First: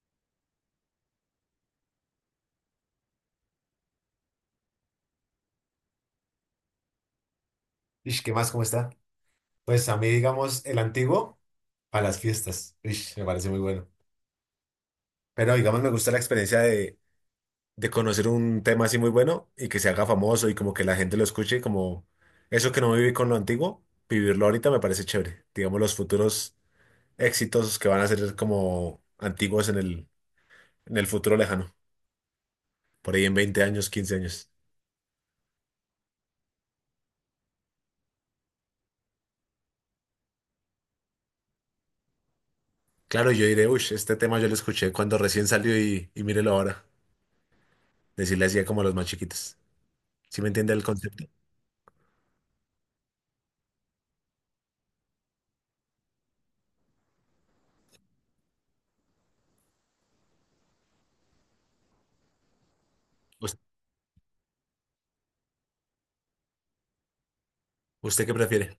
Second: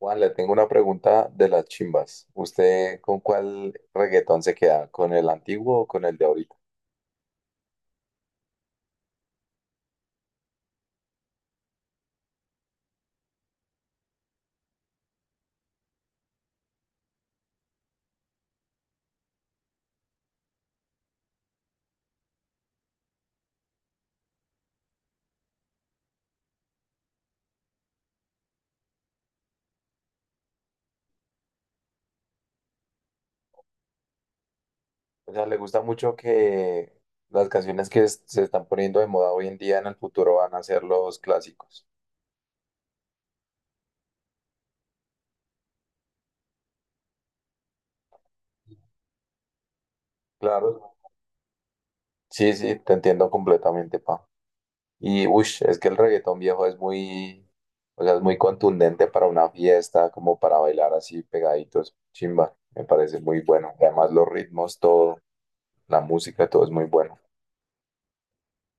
Juan, le tengo una pregunta de las chimbas. ¿Usted con cuál reggaetón se queda? ¿Con el antiguo o con el de ahorita? Ish, ¿qué más? ¿Cómo está? Pues a mí, digamos, el antiguo a las fiestas. Ish, me parece muy bueno. Pero digamos, me gusta la experiencia de conocer un tema así muy bueno y que se haga famoso y como que la gente lo escuche, como eso que no viví con lo antiguo, vivirlo ahorita me parece chévere. Digamos, los futuros éxitos que van a ser como antiguos en el futuro lejano, por ahí en 20 años, 15 años. O sea, ¿le gusta mucho que las canciones que se están poniendo de moda hoy en día en el futuro van a ser los clásicos? Claro, yo diré, uy, este tema yo lo escuché cuando recién salió y mírelo ahora. Decirle así a como los más chiquitos. ¿Sí me entiende el Claro. concepto? Sí, sí, te entiendo completamente, pa. Y, uff, es que el reggaetón viejo es muy, o sea, es muy contundente para una fiesta, como para bailar así pegaditos. Chimba, me parece muy ¿Us- bueno. Además, los ritmos, todo, la música, todo es muy bueno. ¿Usted qué prefiere?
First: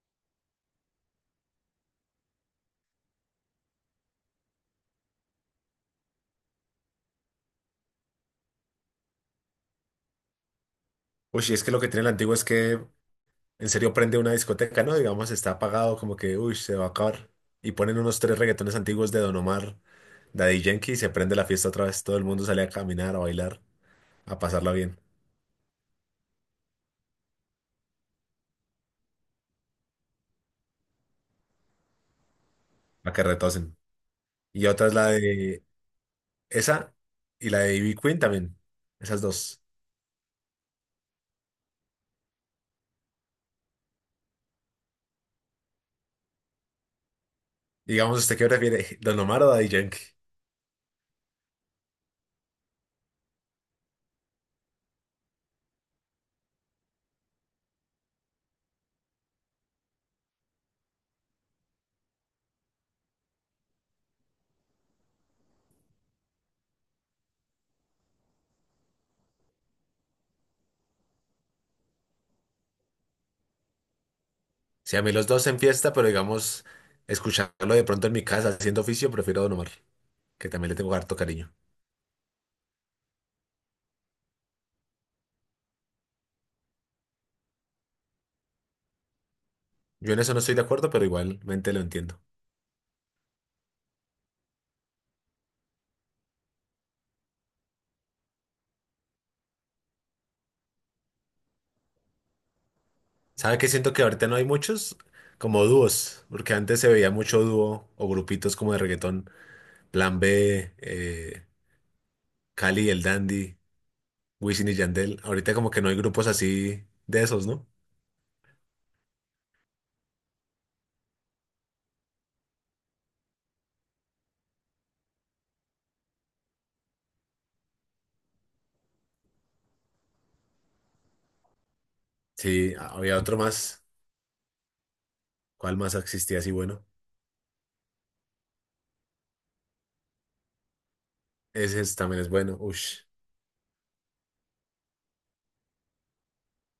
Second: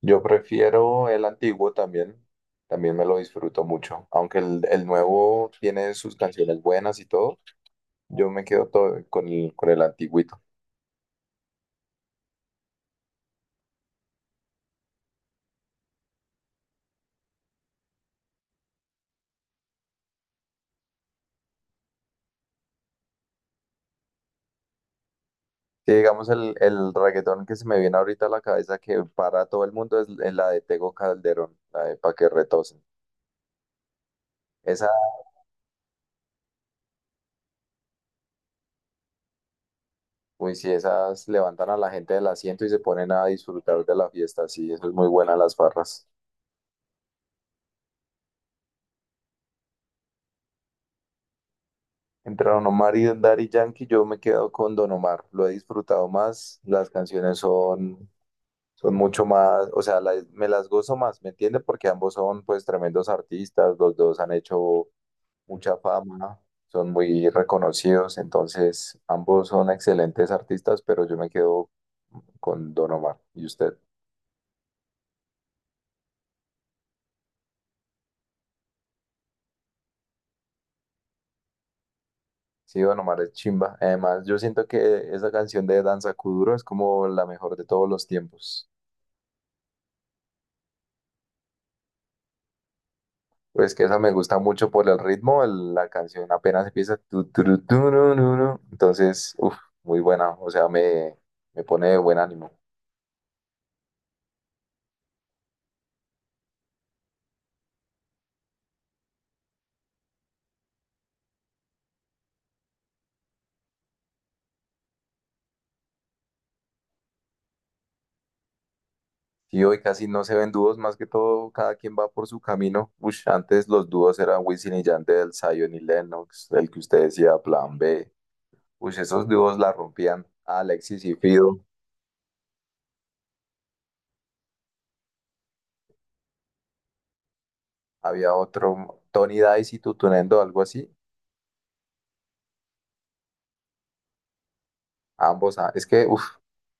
Yo prefiero el antiguo también, también me lo disfruto mucho, aunque el nuevo tiene sus canciones buenas y todo, yo me quedo todo con el antiguito. Uy, y es que lo que tiene el antiguo es que en serio prende una discoteca, ¿no? Digamos, está apagado, como que, uy, se va a acabar. Y ponen unos tres reggaetones antiguos de Don Omar, Daddy Yankee, y se prende la fiesta otra vez. Todo el mundo sale a caminar, a bailar, a pasarla bien, Sí, digamos el reggaetón que se me viene ahorita a la cabeza que para todo el mundo es la de Tego Calderón, la de Pa' que retocen. a que retosen. Y otra Esa, es la de esa y la de Ivy Queen también. Esas dos. uy, sí, esas levantan a la gente del asiento y se ponen a disfrutar de la fiesta, sí, eso es muy buena las farras. Digamos, ¿usted qué prefiere, Don Omar o Daddy Yankee? Entre Don Omar y Daddy Yankee, yo me quedo con Don Omar. Lo he disfrutado más. Las canciones son mucho más, o sea, me las gozo más, ¿me entiende? Porque ambos son pues tremendos artistas, los dos han hecho mucha fama, son muy reconocidos, entonces ambos son excelentes artistas, pero yo me quedo con Don Omar. ¿Y usted? Si a mí los dos en fiesta, pero digamos, escucharlo de pronto en mi casa haciendo oficio, prefiero Don Omar, que también le tengo harto cariño. Sí, Don Omar es chimba. Además, yo siento que esa canción de Danza Kuduro es como la mejor de todos los tiempos. Yo en eso no estoy de acuerdo, pero igualmente lo entiendo. Pues que esa me gusta mucho por el ritmo, la canción apenas empieza. Tu, ru, ru, ru. Entonces, uff, muy buena, o sea, me pone de buen ánimo. ¿Sabe qué siento que ahorita no hay muchos? Como dúos, porque antes se veía mucho dúo o grupitos como de reggaetón, Plan B, Cali y el Dandy, Wisin y Yandel. Ahorita como que no hay grupos así de esos, ¿no? Y hoy casi no se ven dúos, más que todo cada quien va por su camino. Ush, antes los dúos eran Wisin y Yandel, Zion y Lennox, el que usted decía, Plan B. Ush, esos dúos la rompían. Alexis y Fido, Sí, había otro más. ¿Cuál más existía así bueno? había otro, Tony Dice y Tutunendo, algo así. Ese es- también es bueno. Ush. Ambos, ah, es que, uff,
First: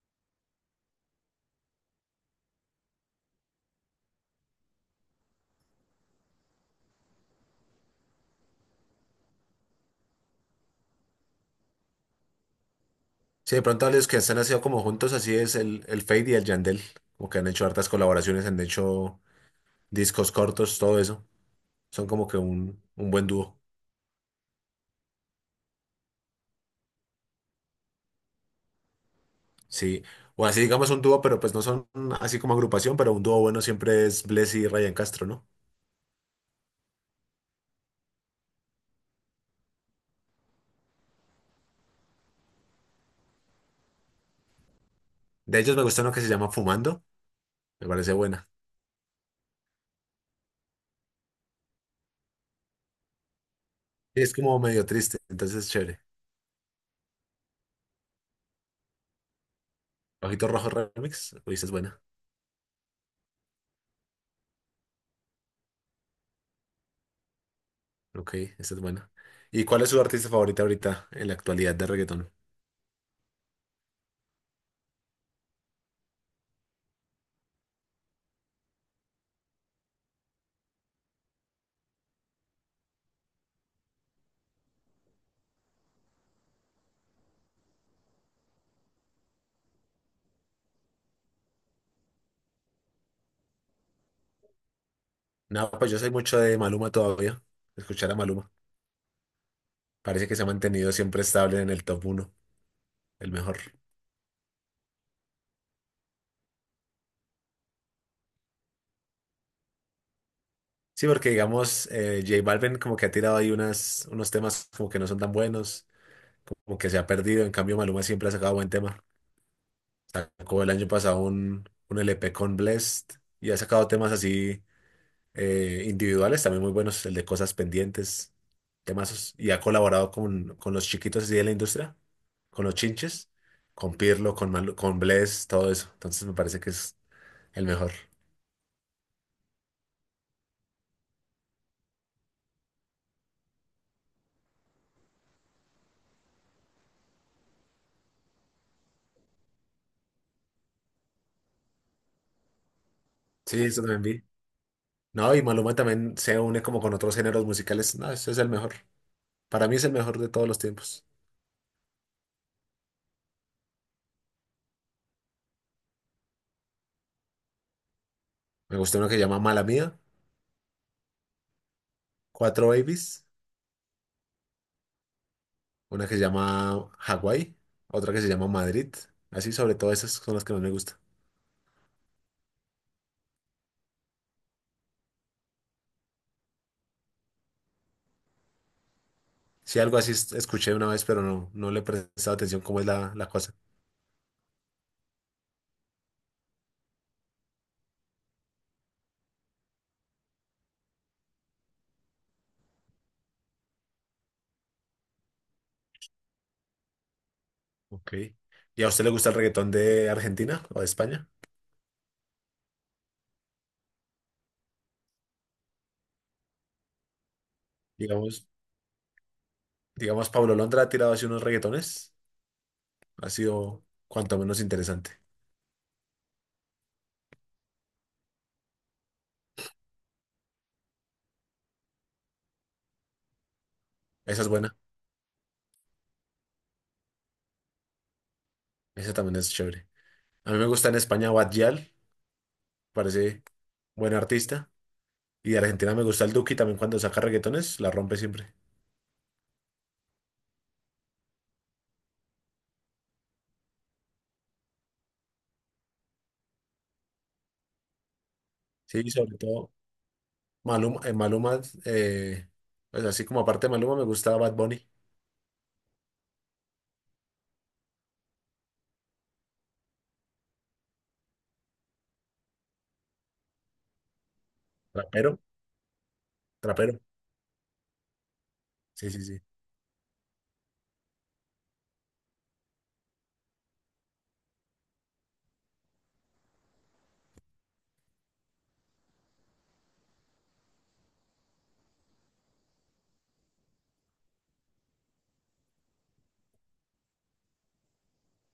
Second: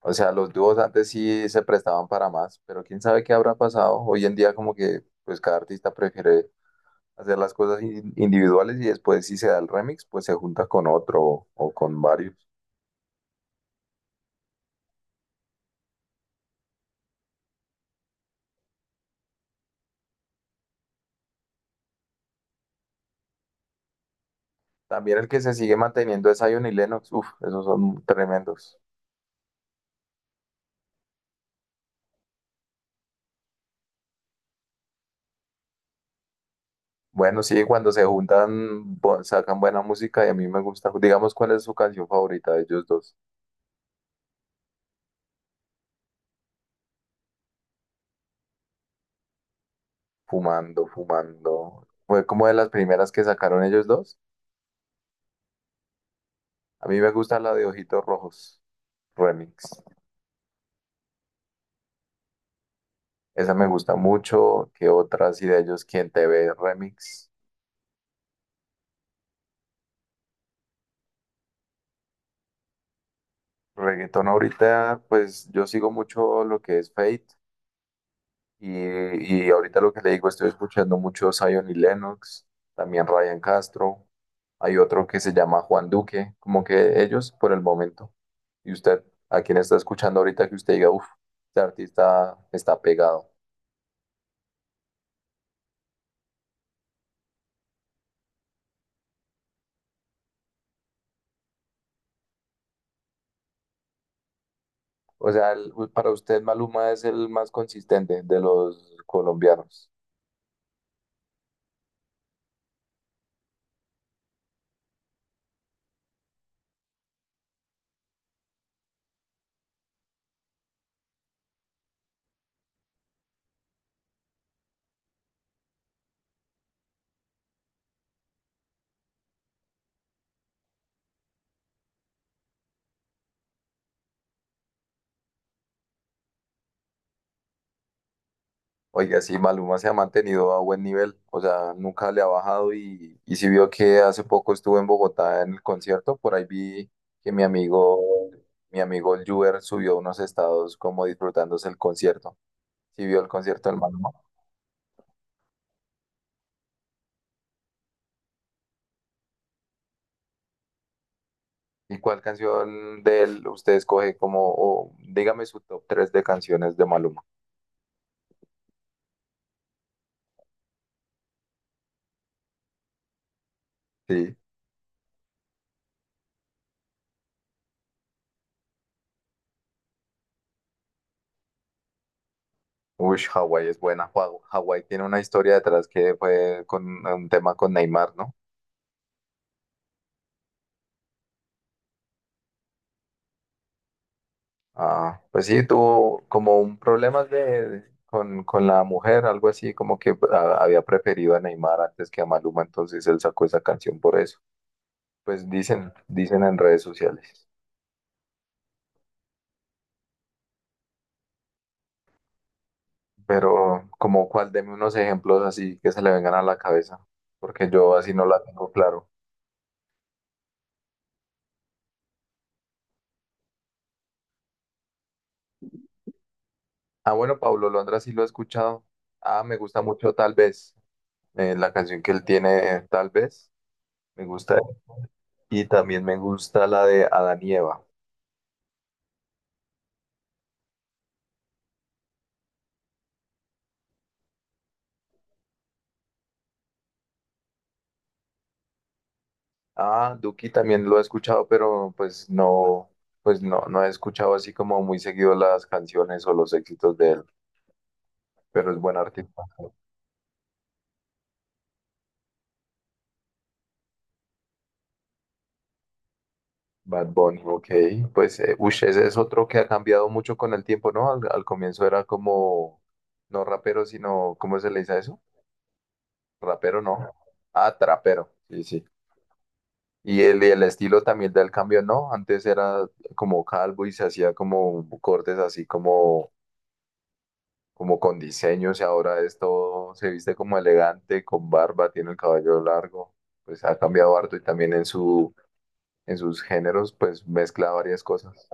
o sea, los dúos antes sí se prestaban para más, pero quién sabe qué habrá pasado. Hoy en día como que, pues cada artista prefiere hacer las cosas individuales y después si se da el remix, pues se junta con otro o con varios. Sí, de pronto a los que están haciendo como juntos, así es el Fade y el Yandel. Como que han hecho hartas colaboraciones, han hecho discos cortos, todo eso. Son como que un buen dúo. También el que se sigue manteniendo es Zion y Lennox. Uf, esos son tremendos. Sí. O así digamos un dúo, pero pues no son así como agrupación, pero un dúo bueno siempre es Bless y Ryan Castro, ¿no? Bueno, sí, cuando se juntan sacan buena música y a mí me gusta. Digamos, ¿cuál es su canción favorita de ellos dos? De ellos me gusta uno que se llama Fumando. Me parece buena. Fumando, fumando. Fue como de las primeras que sacaron ellos dos. Y es como medio triste, entonces es chévere. A mí me gusta la de Ojitos Rojos Remix. Ojito Rojo Remix. Uy, esa es buena. Esa me gusta mucho. ¿Qué otras? Y de ellos, ¿Quién te ve? Remix. Ok, esa es buena. ¿Y cuál es su artista favorita ahorita en la actualidad de reggaetón? Reggaetón ahorita, pues yo sigo mucho lo que es Fate. Y ahorita lo que le digo, estoy escuchando mucho Zion y Lennox, también Ryan Castro. Hay otro que se llama Juan Duque, como que ellos por el momento. ¿Y usted, a quién está escuchando ahorita que usted diga, uff, este artista está pegado? No, pues yo soy mucho de Maluma todavía. Escuchar a Maluma. Parece que se ha mantenido siempre estable en el top uno, el mejor. O sea, para usted Maluma es el más consistente de los colombianos. Sí, porque digamos, J Balvin como que ha tirado ahí unos temas como que no son tan buenos, como que se ha perdido. En cambio, Maluma siempre ha sacado buen tema. Sacó el año pasado un LP con Blessed y ha sacado temas así individuales también muy buenos, el de Cosas Pendientes, temazos. Y ha colaborado con los chiquitos así de la industria, con los chinches, con Pirlo, con Blessed, todo eso. Entonces me parece que es el mejor. Oiga, sí, Maluma se ha mantenido a buen nivel, o sea, nunca le ha bajado y si vio que hace poco estuvo en Bogotá en el concierto, por ahí vi que mi amigo el Juber subió unos estados como disfrutándose el concierto. Si vio el Sí, concierto del eso también Maluma. vi. No, y Maluma también se une como con otros géneros musicales. No, ese es el mejor. Para mí es el mejor de todos los tiempos. ¿Y cuál canción de él usted escoge como, o dígame su top 3 de canciones de Maluma? Me gusta una que se llama Mala Mía, Cuatro Babies, Sí. una que se llama Hawái, otra que se llama Madrid. Así sobre todo esas son las que más me gustan. Uy, Hawái es buena. Hawái Hawái tiene una historia detrás que fue con un tema con Neymar, ¿no? Sí, algo así es- escuché una vez, pero no, no le he prestado atención cómo es la cosa. Ah, pues sí, tuvo como un problema de, con la mujer, algo así, como que había preferido a Neymar antes que a Maluma, entonces él sacó esa canción por eso. Pues dicen, dicen en redes sociales. Ok. ¿Y a usted le gusta el reggaetón de Argentina o de España? Pero como cuál, deme unos ejemplos así que se le vengan a la cabeza, porque yo así no la Digamos, tengo claro. digamos, Pablo Londra ha tirado así unos reggaetones. Ha sido cuanto menos interesante. Ah, bueno, Pablo Londra sí lo he escuchado. Ah, me gusta mucho Tal vez, la canción que él tiene, Tal vez, me Esa es gusta. buena. Y también me gusta la de Adán y Eva. Esa también es chévere. A mí me gusta en España Bad Gyal, parece buen artista. Y de Argentina me gusta el Duki también cuando saca reggaetones, la rompe siempre. Ah, Duki también lo he escuchado, pero pues no, no he escuchado así como muy seguido las canciones o los éxitos de él, pero es buen Sí, y sobre artista. todo Maluma, pues así como aparte de Maluma me gusta Bad Bunny, Bad Bunny, ok. Pues, ush, ese es otro que ha cambiado mucho con el tiempo, ¿no? Al comienzo era como, no rapero, sino, ¿cómo se le dice a eso? trapero, Rapero, no. trapero. Ah, trapero, sí, sí. Sí, sí, sí. Y el estilo también del cambio, ¿no? Antes era como calvo y se hacía como cortes así como como con diseños y ahora es todo, se viste como elegante, con barba, tiene el cabello largo, pues ha cambiado harto y también en su, en sus géneros pues mezcla varias cosas.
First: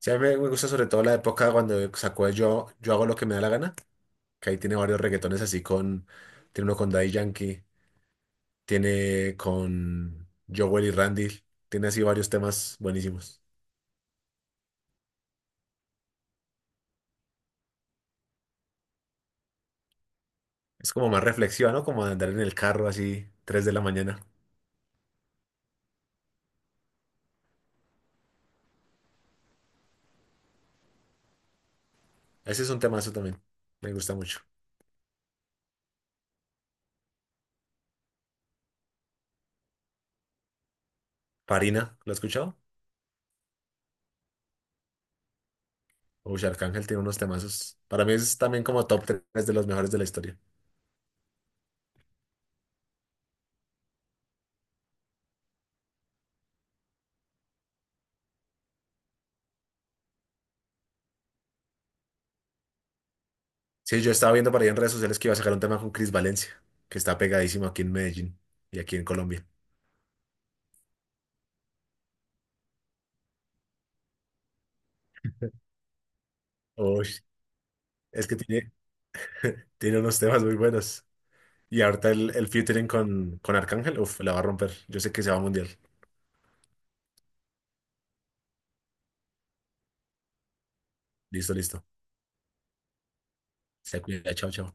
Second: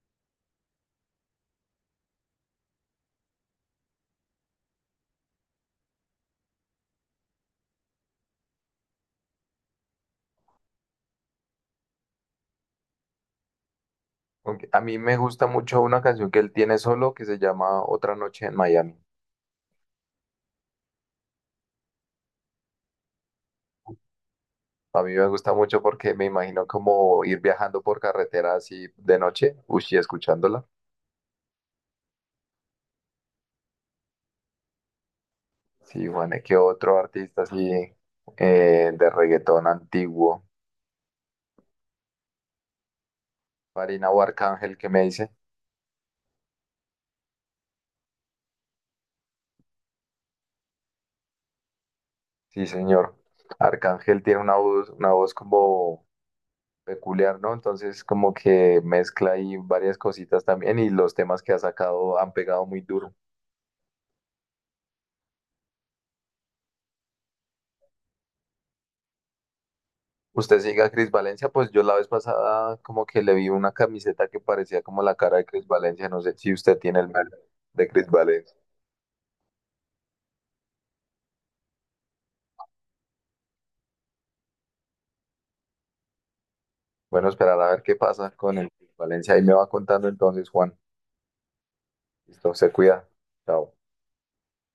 Sí, a mí me gusta sobre todo la época cuando sacó el Yo hago lo que me da la gana, que ahí tiene varios reggaetones así con, tiene uno con Daddy Yankee, tiene con Jowell y Randy, tiene así varios temas buenísimos. Aunque a mí me gusta mucho una canción que él tiene solo que se llama Otra noche en Miami. Es como más reflexiva, ¿no? Como de andar en el carro así, 3 de la mañana. A mí me gusta mucho porque me imagino como ir viajando por carretera así de noche, uchi, escuchándola. Ese es un temazo también. Me gusta mucho. Sí, Juan, ¿qué otro artista así de reggaetón antiguo? Farina, ¿lo has escuchado? Marina o Arcángel, ¿qué me dice? Uy, Arcángel tiene unos temazos. Para mí es también como top 3 de los mejores de la historia. Sí, señor. Arcángel tiene una voz como peculiar, ¿no? Entonces como que mezcla ahí varias cositas también y los temas que ha sacado han pegado muy duro. Sí, yo estaba viendo por ahí en redes sociales que iba a sacar un tema con Chris Valencia, que está pegadísimo aquí en Medellín y aquí en Colombia. Usted sigue a Cris Valencia, pues yo la vez pasada como que le vi una camiseta que parecía como la cara de Cris Valencia. No sé si usted tiene el Uy, mal de Cris es que Valencia. tiene, tiene unos temas muy buenos. Y ahorita el featuring con Arcángel, uf, la va a romper. Yo sé que se va a mundial. Bueno, esperar a ver qué pasa con el Cris Valencia. Ahí me va contando entonces, Juan. Listo, listo. Listo, se cuida. Chao. Se cuida, chao, chao.